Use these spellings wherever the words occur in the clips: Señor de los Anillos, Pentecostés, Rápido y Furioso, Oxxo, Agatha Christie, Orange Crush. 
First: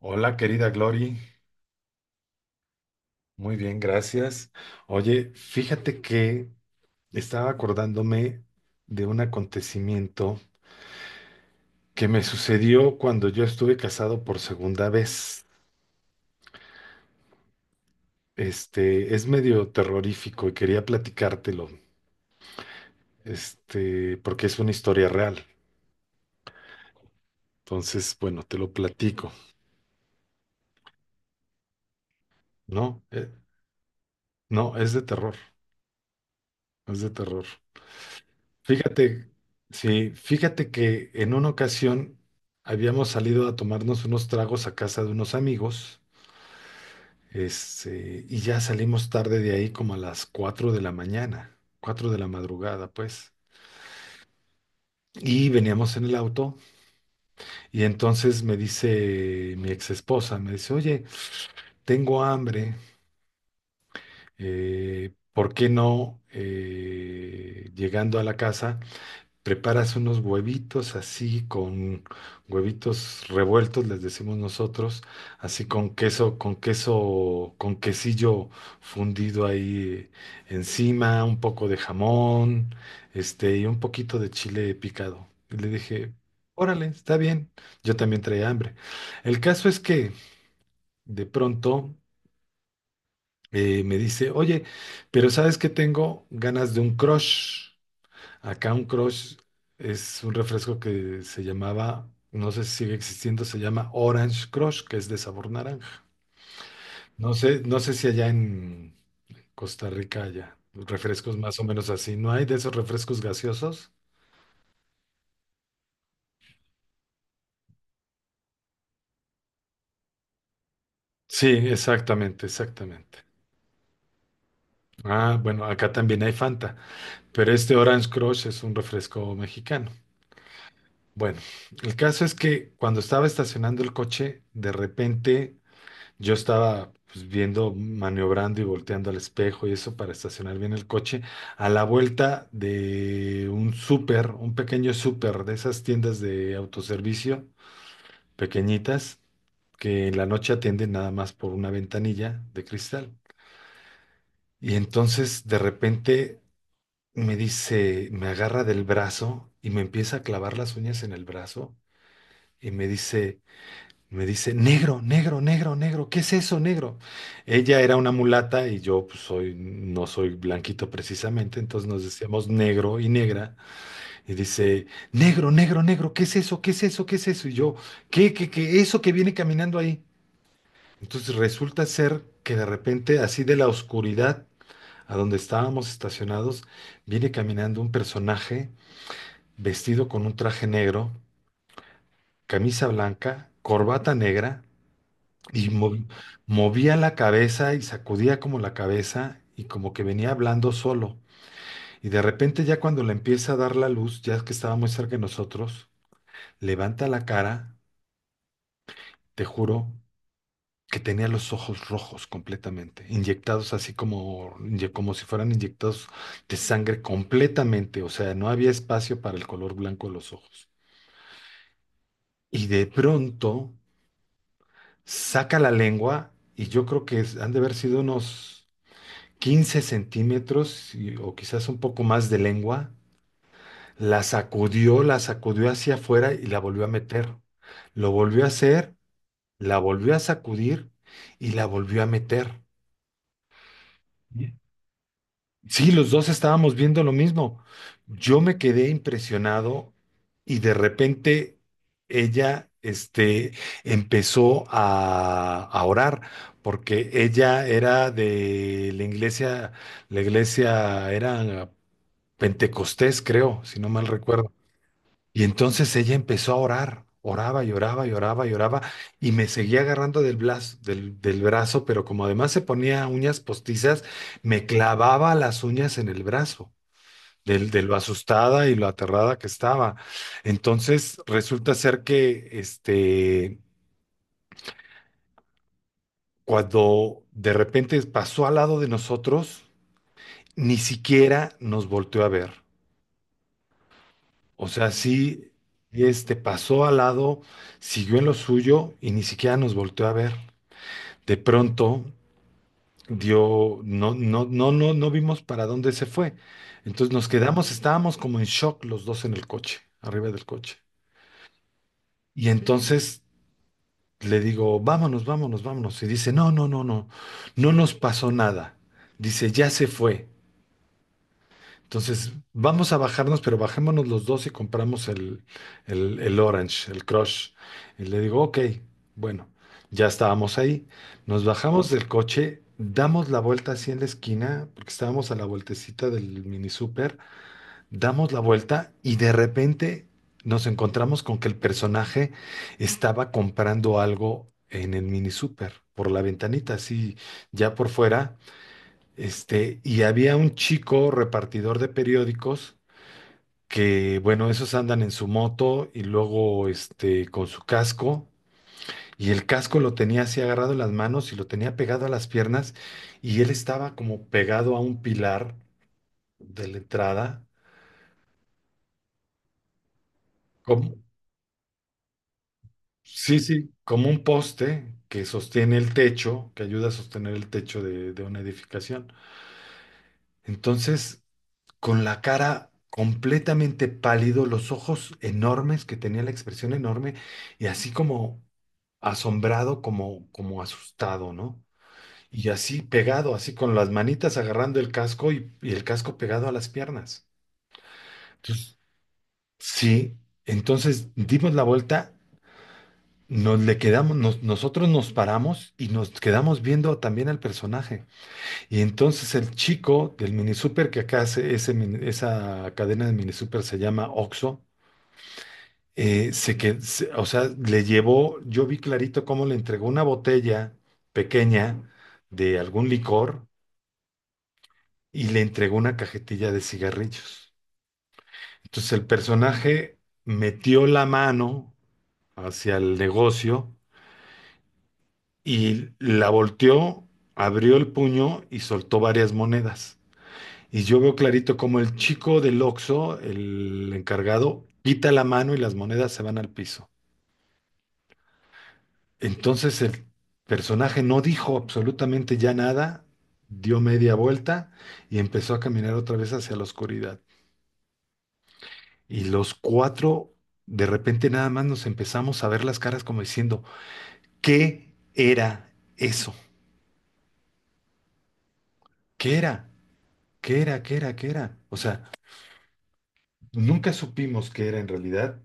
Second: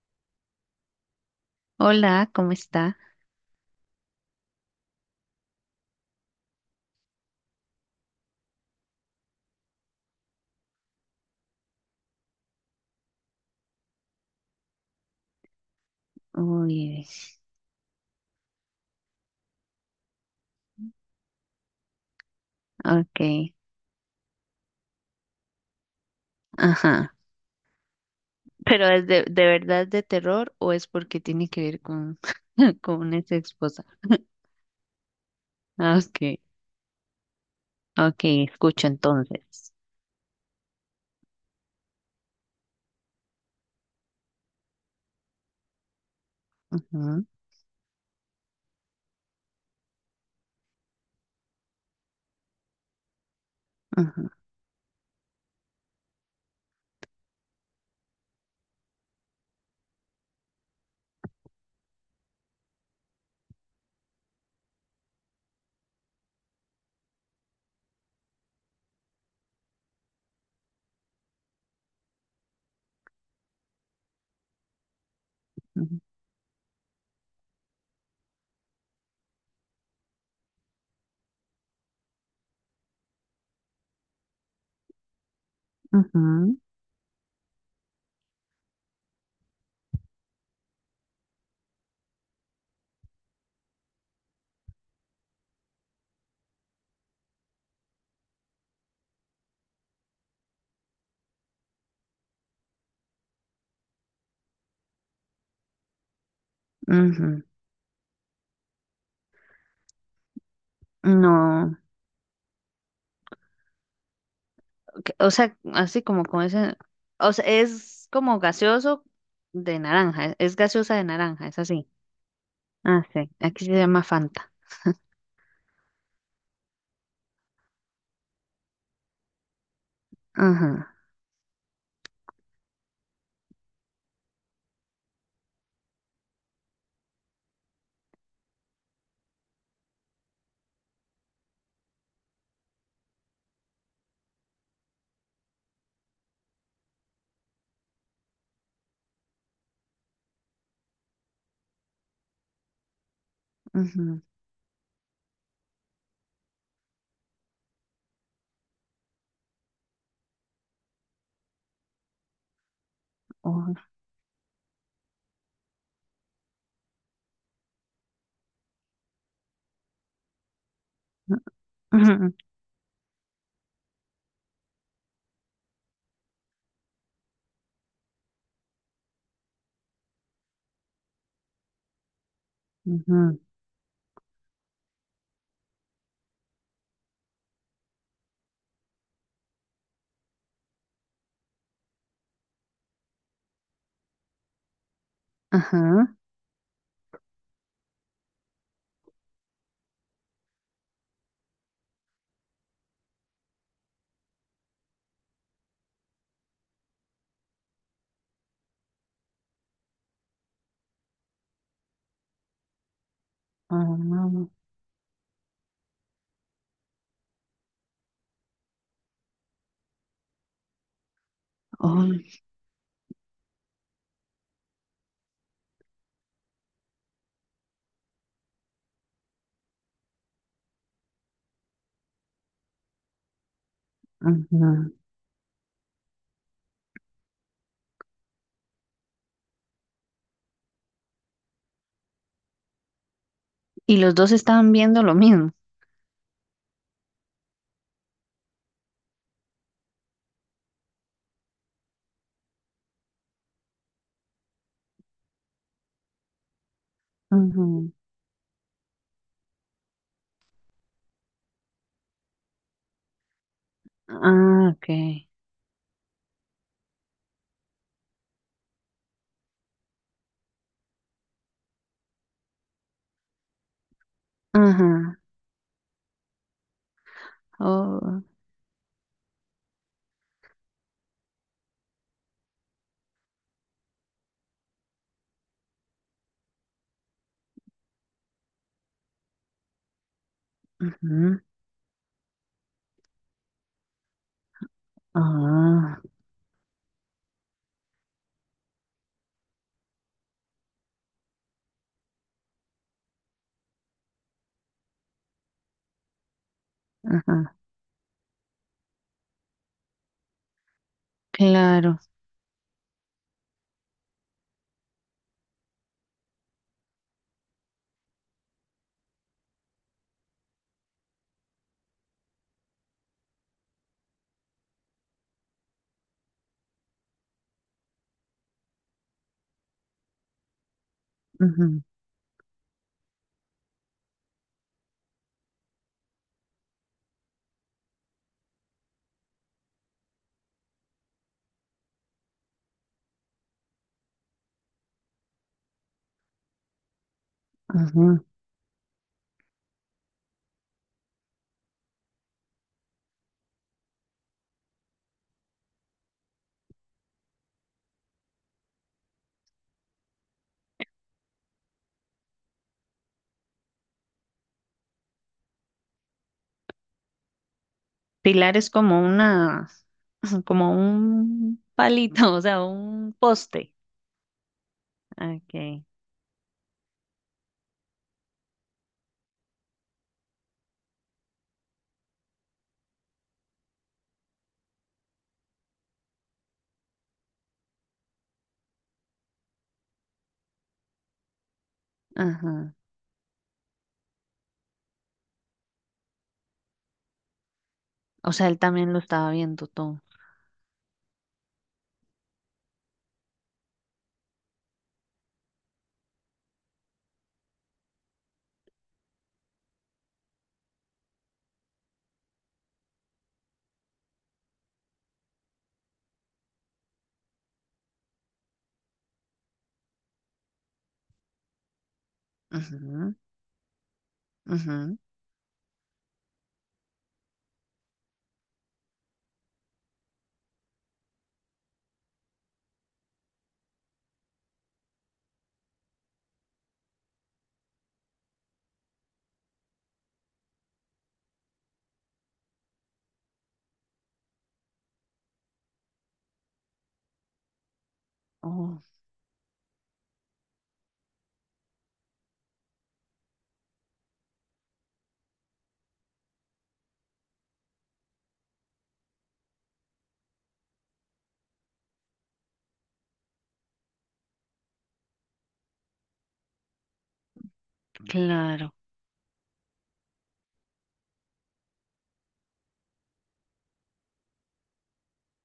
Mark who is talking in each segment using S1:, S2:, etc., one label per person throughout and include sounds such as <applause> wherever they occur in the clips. S1: Hola, querida Glory.
S2: Hola, ¿cómo está?
S1: Muy bien, gracias. Oye, fíjate que estaba acordándome de un acontecimiento que me sucedió cuando yo estuve casado por segunda vez.
S2: Uy,
S1: Este, es medio terrorífico y quería platicártelo,
S2: ok,
S1: este, porque es una historia real.
S2: ajá.
S1: Entonces, bueno, te lo
S2: ¿Pero es de,
S1: platico,
S2: de verdad de terror o es porque tiene que ver con, <laughs> con
S1: ¿no?
S2: una ex esposa? <laughs>
S1: No, es de terror,
S2: Ah, ok,
S1: es de terror.
S2: ok, escucho
S1: Fíjate,
S2: entonces.
S1: sí, fíjate que en una ocasión habíamos salido a tomarnos unos tragos a casa de unos amigos,
S2: Ujú,
S1: este, y ya salimos tarde de ahí como a las 4 de la mañana, 4 de la madrugada, pues.
S2: ujú,
S1: Y veníamos en el auto y entonces me dice mi ex esposa, me dice, oye, tengo hambre, ¿por qué no llegando a la casa? Preparas unos huevitos así con huevitos revueltos, les decimos nosotros, así con
S2: ujú,
S1: queso, con queso, con quesillo fundido ahí encima, un poco de jamón, este, y un poquito de chile picado. Y le dije,
S2: ujú,
S1: órale, está bien. Yo también traía hambre. El caso es que de pronto me dice, oye, pero ¿sabes que tengo ganas de un crush? Acá un crush es un refresco que se llamaba, no sé si sigue existiendo, se llama Orange Crush, que es de sabor naranja. No
S2: ujú.
S1: sé, no sé si allá en Costa Rica haya refrescos más o
S2: No,
S1: menos así. ¿No hay de esos refrescos gaseosos?
S2: ok, o sea, así como con ese, o sea, es como gaseoso de naranja, es gaseosa de naranja,
S1: Sí,
S2: es así.
S1: exactamente,
S2: Ah,
S1: exactamente.
S2: sí, aquí se llama Fanta.
S1: Ah, bueno, acá también hay Fanta, pero este Orange Crush es un refresco mexicano.
S2: Ajá,
S1: Bueno, el caso es que cuando estaba estacionando el coche, de repente yo estaba, pues, viendo, maniobrando y volteando al espejo y eso para estacionar bien el coche a la vuelta de un súper, un pequeño súper, de esas tiendas de autoservicio pequeñitas que en la noche atienden nada más por una ventanilla de cristal.
S2: ujú,
S1: Y entonces de repente me dice, me agarra del brazo y me empieza a clavar las uñas en el brazo y me dice,
S2: ujú,
S1: me dice, negro, negro, negro, negro, ¿qué es eso, negro? Ella era una mulata y yo, pues, soy, no soy blanquito precisamente, entonces nos
S2: ujú.
S1: decíamos negro y negra. Y dice, negro, negro, negro, ¿qué es eso? ¿Qué es eso? ¿Qué es eso? Y yo, ¿qué, qué, qué? Eso que viene caminando ahí. Entonces resulta ser que de repente,
S2: Ujú,
S1: así de la oscuridad a donde estábamos estacionados, viene caminando un personaje vestido con un traje negro, camisa blanca, corbata negra. Y
S2: ajá.
S1: movía la cabeza y sacudía como la cabeza y como que venía hablando solo. Y de repente, ya cuando le empieza a dar la luz, ya que estaba muy cerca de nosotros, levanta la cara, te juro que tenía los ojos rojos completamente, inyectados así
S2: Ah,
S1: como, como si fueran inyectados de sangre completamente, o sea, no había espacio para el color blanco de los ojos.
S2: ay,
S1: Y de pronto saca la lengua y yo creo que han de haber sido unos 15 centímetros o quizás un poco más de lengua,
S2: ajá.
S1: la sacudió hacia afuera y la volvió a meter. Lo volvió a hacer, la volvió a sacudir y la volvió a meter.
S2: Y los dos estaban viendo lo mismo.
S1: Sí, los dos estábamos viendo lo mismo. Yo me quedé impresionado y de repente ella, este, empezó a orar porque ella
S2: Ujú.
S1: era de la iglesia era Pentecostés, creo, si no mal recuerdo.
S2: Ah, ok.
S1: Y entonces ella empezó a orar, oraba y oraba y oraba y oraba, y me seguía agarrando del brazo, del brazo, pero como además se ponía uñas postizas, me
S2: Ajá.
S1: clavaba las uñas en el brazo, de lo
S2: Oh,
S1: asustada y lo aterrada que estaba. Entonces resulta ser que este, cuando de repente pasó al lado de nosotros, ni
S2: ujú.
S1: siquiera nos volteó a ver. O sea, sí,
S2: Ah,
S1: este pasó al lado, siguió en lo suyo y ni siquiera nos volteó a ver. De pronto dio, no, no, no, no no vimos para dónde se fue. Entonces nos
S2: ajá.
S1: quedamos, estábamos como en shock los dos en el coche, arriba del coche.
S2: Claro.
S1: Y entonces le digo, vámonos, vámonos, vámonos. Y dice, no, no, no, no, no nos pasó nada. Dice, ya se fue. Entonces, vamos a bajarnos, pero bajémonos los dos y compramos el, el Orange, el Crush. Y le digo, ok, bueno, ya estábamos ahí. Nos
S2: Ujú,
S1: bajamos del coche, damos la vuelta así en la esquina, porque estábamos a la vueltecita del mini super, damos la vuelta y de repente nos encontramos con que el personaje estaba comprando algo en el mini super, por la ventanita, así ya por
S2: ujú.
S1: fuera. Este, y había un chico repartidor de periódicos que, bueno, esos andan en su moto y luego, este, con su casco. Y el casco lo tenía así agarrado en las manos y lo tenía pegado a las piernas. Y él estaba como pegado a un pilar de la entrada,
S2: Pilar es como una, <laughs> como
S1: como,
S2: un palito, o sea, un
S1: sí, sí,
S2: poste.
S1: como un poste que
S2: Ah,
S1: sostiene
S2: ok.
S1: el techo, que ayuda a sostener el techo de una edificación. Entonces, con la cara completamente pálido, los ojos enormes, que tenía la expresión enorme, y así como asombrado, como, como asustado, ¿no? Y
S2: Ajá.
S1: así pegado, así con las manitas agarrando el casco y el casco pegado a las piernas.
S2: O sea, él
S1: Entonces,
S2: también lo estaba viendo todo.
S1: sí, entonces dimos la vuelta, nos le quedamos, nosotros nos paramos y nos quedamos viendo también al personaje. Y entonces el chico del mini super, que acá hace ese esa cadena de mini super se llama Oxxo, o sea, le llevó, yo vi clarito cómo le entregó una botella pequeña de algún
S2: Ujú,
S1: licor
S2: ujú.
S1: y le entregó una cajetilla de cigarrillos. Entonces el personaje metió la mano hacia el negocio y la volteó, abrió el puño y soltó varias monedas. Y yo veo clarito como el chico del Oxxo, el encargado, quita la mano y las monedas se van al piso.
S2: Oh,
S1: Entonces el personaje no dijo absolutamente ya nada, dio media vuelta y empezó a caminar otra vez hacia la oscuridad. Y los cuatro, de repente nada más nos empezamos a ver las caras como diciendo, ¿qué era eso?
S2: claro.
S1: ¿Qué era? ¿Qué era? ¿Qué era? ¿Qué era? O sea, nunca supimos qué era en realidad.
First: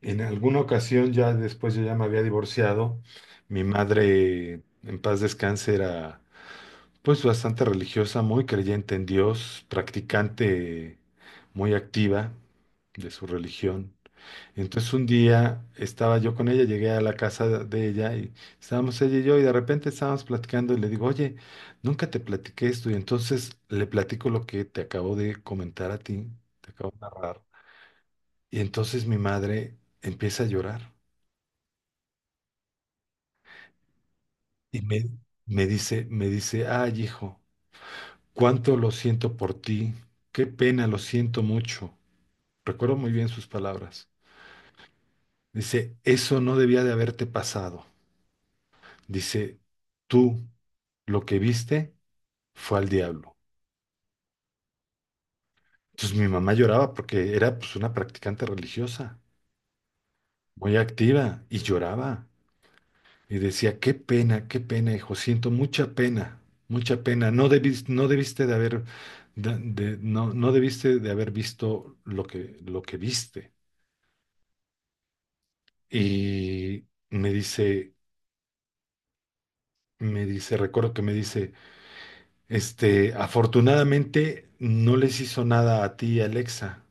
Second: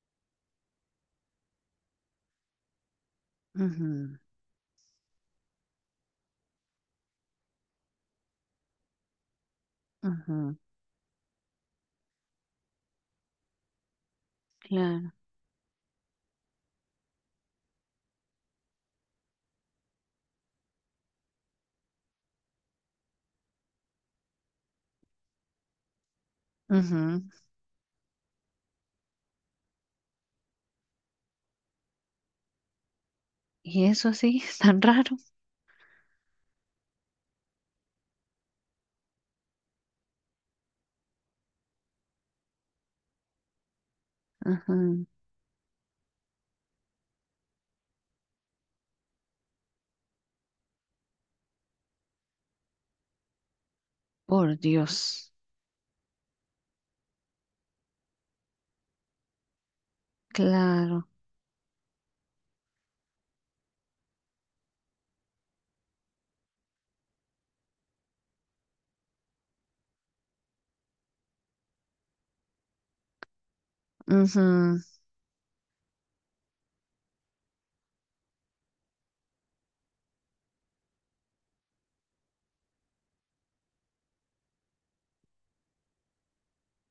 S1: En alguna ocasión, ya después, yo ya me había divorciado, mi
S2: Ujú,
S1: madre, en paz descanse, era, pues, bastante religiosa, muy creyente en Dios,
S2: ujú.
S1: practicante muy activa de su religión. Entonces un
S2: Claro.
S1: día estaba yo con ella, llegué a la casa de ella y estábamos ella y yo y de repente estábamos platicando y le digo, oye, nunca te platiqué esto y entonces le platico lo que te acabo de comentar a ti, te acabo de
S2: Ujú.
S1: narrar. Y entonces mi madre empieza a llorar.
S2: Y eso sí, <laughs> tan
S1: Y
S2: raro.
S1: me dice, ay, hijo, cuánto lo siento por ti, qué pena, lo siento mucho. Recuerdo muy bien sus palabras.
S2: Ujú.
S1: Dice, eso no debía de haberte pasado. Dice, tú lo que viste fue al diablo.
S2: Por Dios.
S1: Entonces mi mamá lloraba porque era, pues, una practicante religiosa, muy
S2: Claro.
S1: activa, y lloraba. Y decía, qué pena, hijo, siento mucha pena, mucha pena. No debiste, no debiste de haber, no, no debiste de haber visto lo que viste.
S2: Ujú.
S1: Y me dice, me dice, recuerdo que me dice, este, afortunadamente no les hizo nada a ti, Alexa,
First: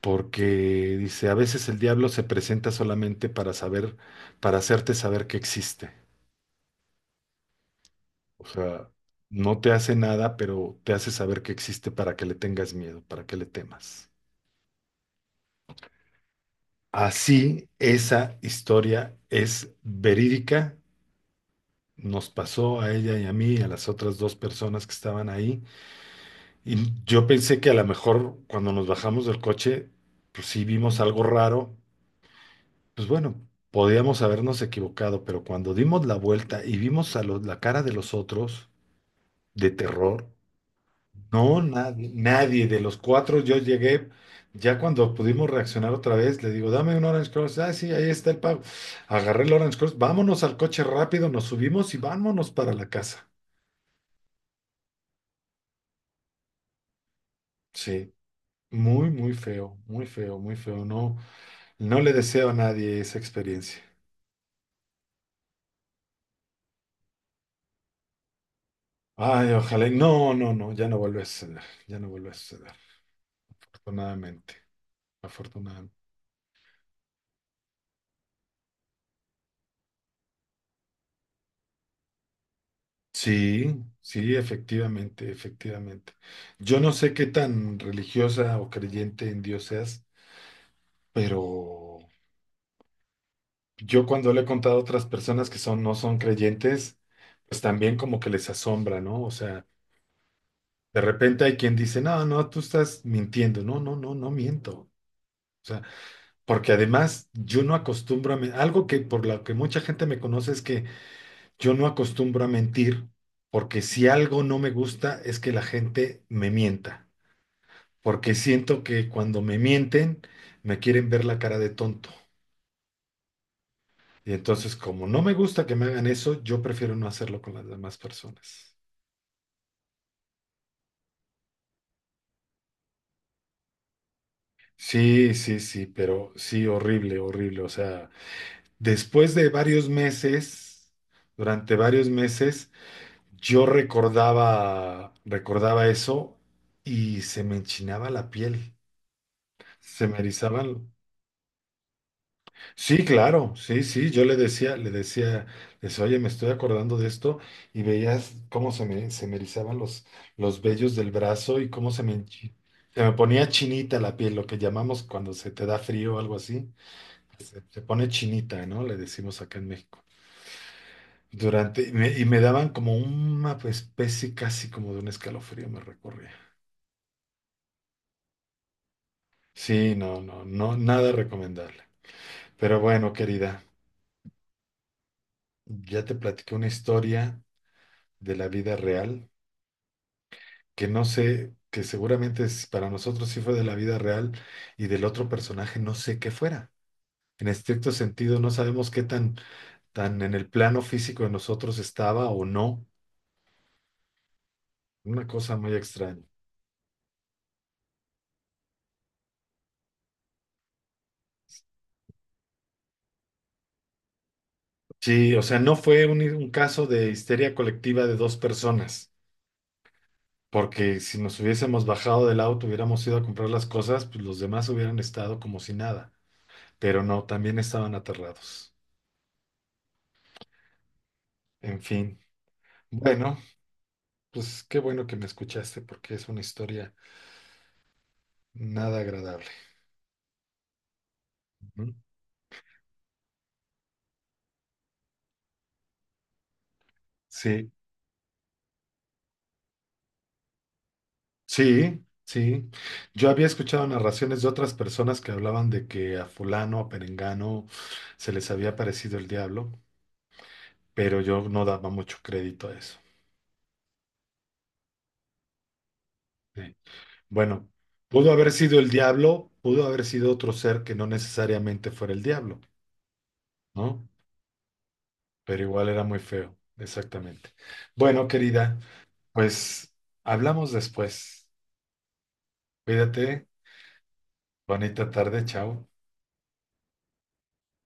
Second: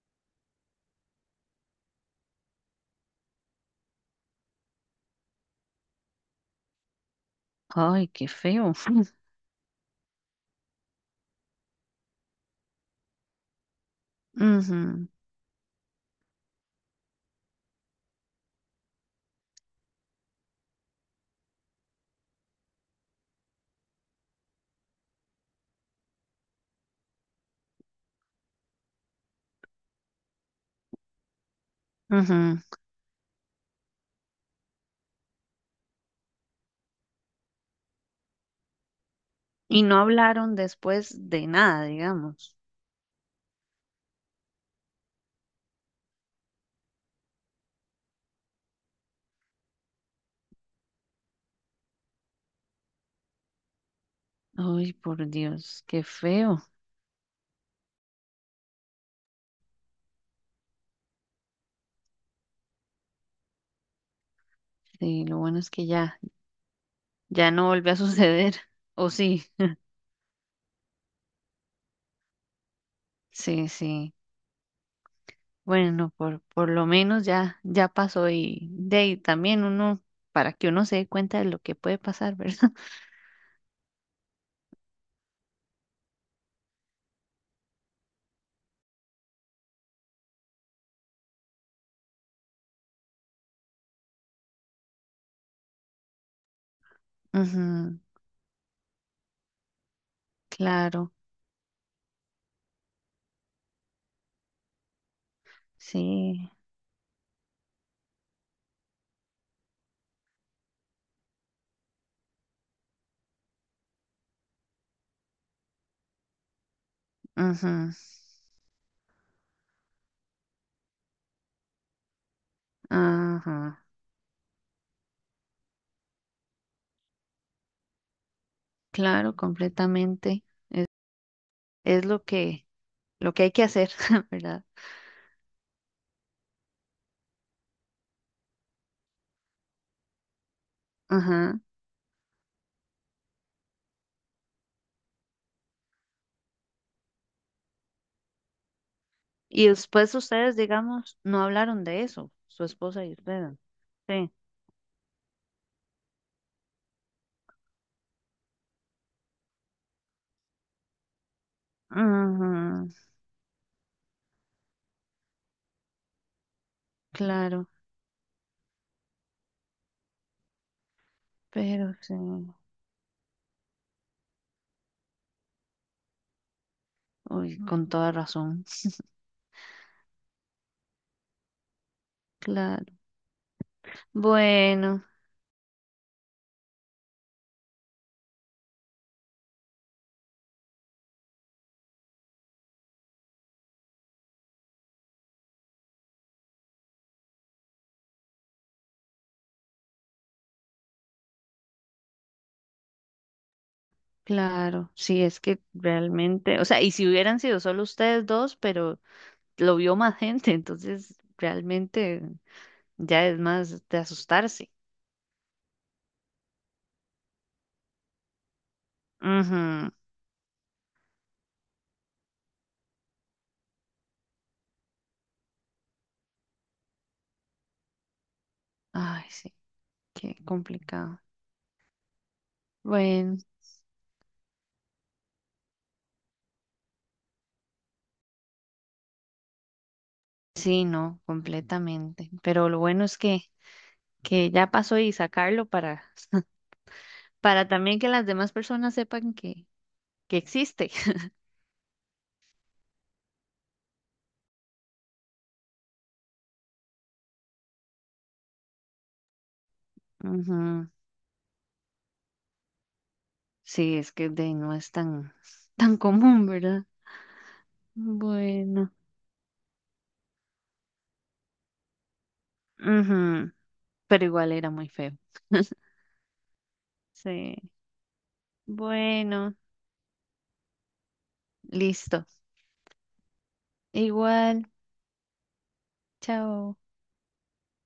S1: porque dice, a veces el diablo se presenta solamente para saber, para hacerte saber que existe.
S2: Ay, qué
S1: O
S2: feo.
S1: sea,
S2: <laughs>
S1: no te hace nada, pero te hace saber que existe para que le tengas miedo, para que le temas.
S2: Ujú,
S1: Así, esa historia es verídica. Nos pasó a ella y a mí, y a las otras dos personas que estaban ahí. Y yo pensé que a lo mejor, cuando nos bajamos del coche, pues sí vimos algo raro.
S2: ujú.
S1: Pues bueno, podíamos habernos equivocado, pero cuando dimos la vuelta y vimos a la cara de los otros de
S2: Y no
S1: terror,
S2: hablaron después de
S1: no,
S2: nada,
S1: nadie,
S2: digamos.
S1: nadie de los cuatro. Yo llegué, ya cuando pudimos reaccionar otra vez, le digo, dame un Orange Cross. Ah, sí, ahí está el pago. Agarré el Orange Cross, vámonos al coche rápido, nos subimos y vámonos para la casa.
S2: Ay, por Dios, qué feo.
S1: Sí, muy, muy feo, muy feo, muy feo. No, no le deseo a nadie esa experiencia.
S2: Sí, lo bueno es que ya, ya no volvió a <laughs> suceder. O sí,
S1: Ay, ojalá. No, no, no, ya no vuelve a suceder, ya no vuelve a suceder,
S2: sí, sí.
S1: afortunadamente, afortunadamente.
S2: Bueno, por lo menos ya, ya pasó y de ahí también uno, para que uno se dé cuenta de lo que puede pasar, ¿verdad?
S1: Sí, sí, efectivamente, efectivamente. Yo no sé qué tan religiosa o creyente en Dios seas, pero yo, cuando le he contado a otras personas que son, no son creyentes,
S2: <laughs>
S1: pues también
S2: Ujú,
S1: como que les asombra, ¿no? O sea, de
S2: claro.
S1: repente hay quien dice, no, no, tú estás mintiendo. No, no, no, no miento. O sea,
S2: Sí,
S1: porque además yo no acostumbro a, algo que por lo que mucha gente me conoce es que yo no acostumbro a mentir, porque si algo no me gusta es que la gente me mienta.
S2: ajá,
S1: Porque siento que cuando me mienten, me quieren ver la cara de tonto.
S2: ajá,
S1: Y entonces, como no me gusta que me hagan eso, yo prefiero no hacerlo con las demás personas.
S2: claro, completamente. Es lo que hay que hacer, <laughs> ¿verdad?
S1: Sí, sí, sí, pero sí, horrible, horrible. O sea, después de varios meses,
S2: Ajá.
S1: durante varios meses, yo recordaba, recordaba eso y se me enchinaba la piel,
S2: Y
S1: se
S2: después
S1: me
S2: ustedes,
S1: erizaban.
S2: digamos, no hablaron de eso, su
S1: Sí,
S2: esposa y
S1: claro,
S2: ustedes.
S1: sí, sí, yo
S2: Sí,
S1: le decía, les oye, me estoy acordando de esto y veías cómo se me erizaban los vellos del brazo y cómo se me,
S2: ajá,
S1: se me ponía chinita la piel, lo que llamamos cuando se te da frío o algo así, se,
S2: claro,
S1: se pone chinita, ¿no? Le decimos acá en México. Durante, y
S2: pero
S1: me,
S2: sí.
S1: y me daban como una, pues, especie casi como de un escalofrío, me recorría.
S2: Uy, con toda razón. <laughs>
S1: Sí, no, no, no, nada recomendable. Pero
S2: Claro.
S1: bueno, querida,
S2: Bueno,
S1: ya te platiqué una historia de la vida real, que no sé, que seguramente para nosotros sí fue de la vida real y del otro personaje no sé qué fuera. En estricto sentido, no sabemos qué tan en el plano físico de nosotros estaba o no.
S2: claro. Sí,
S1: Una
S2: es
S1: cosa
S2: que
S1: muy extraña.
S2: realmente, o sea, y si hubieran sido solo ustedes dos, pero lo vio más gente, entonces realmente. Ya es más de asustarse.
S1: Sí, o sea, no fue un caso de histeria colectiva de dos personas,
S2: Ujú.
S1: porque si nos hubiésemos bajado del auto, hubiéramos ido a comprar las cosas, pues los demás hubieran estado como si nada, pero no, también estaban aterrados.
S2: Ay, sí, qué complicado.
S1: En fin, bueno,
S2: Bueno,
S1: pues qué bueno que me escuchaste, porque es una historia nada agradable.
S2: sí, no,
S1: Ujú.
S2: completamente. Pero lo bueno es que ya pasó y sacarlo para
S1: Sí,
S2: también que las demás personas sepan que existe.
S1: sí, sí. Yo había escuchado narraciones de otras personas que hablaban de que a fulano, a perengano, se les había parecido el diablo,
S2: <laughs> Ujú.
S1: pero yo no daba mucho crédito a eso.
S2: Sí, es que de, ahí no es tan, tan común,
S1: Sí.
S2: ¿verdad?
S1: Bueno, pudo haber sido el
S2: Bueno,
S1: diablo, pudo haber sido otro ser que no necesariamente fuera el diablo,
S2: ujú.
S1: ¿no?
S2: Pero igual era muy feo.
S1: Pero igual era muy feo, exactamente.
S2: Sí.
S1: Bueno, querida,
S2: Bueno,
S1: pues hablamos después.
S2: listo.
S1: Cuídate,
S2: Igual,
S1: bonita tarde, chao.
S2: chao.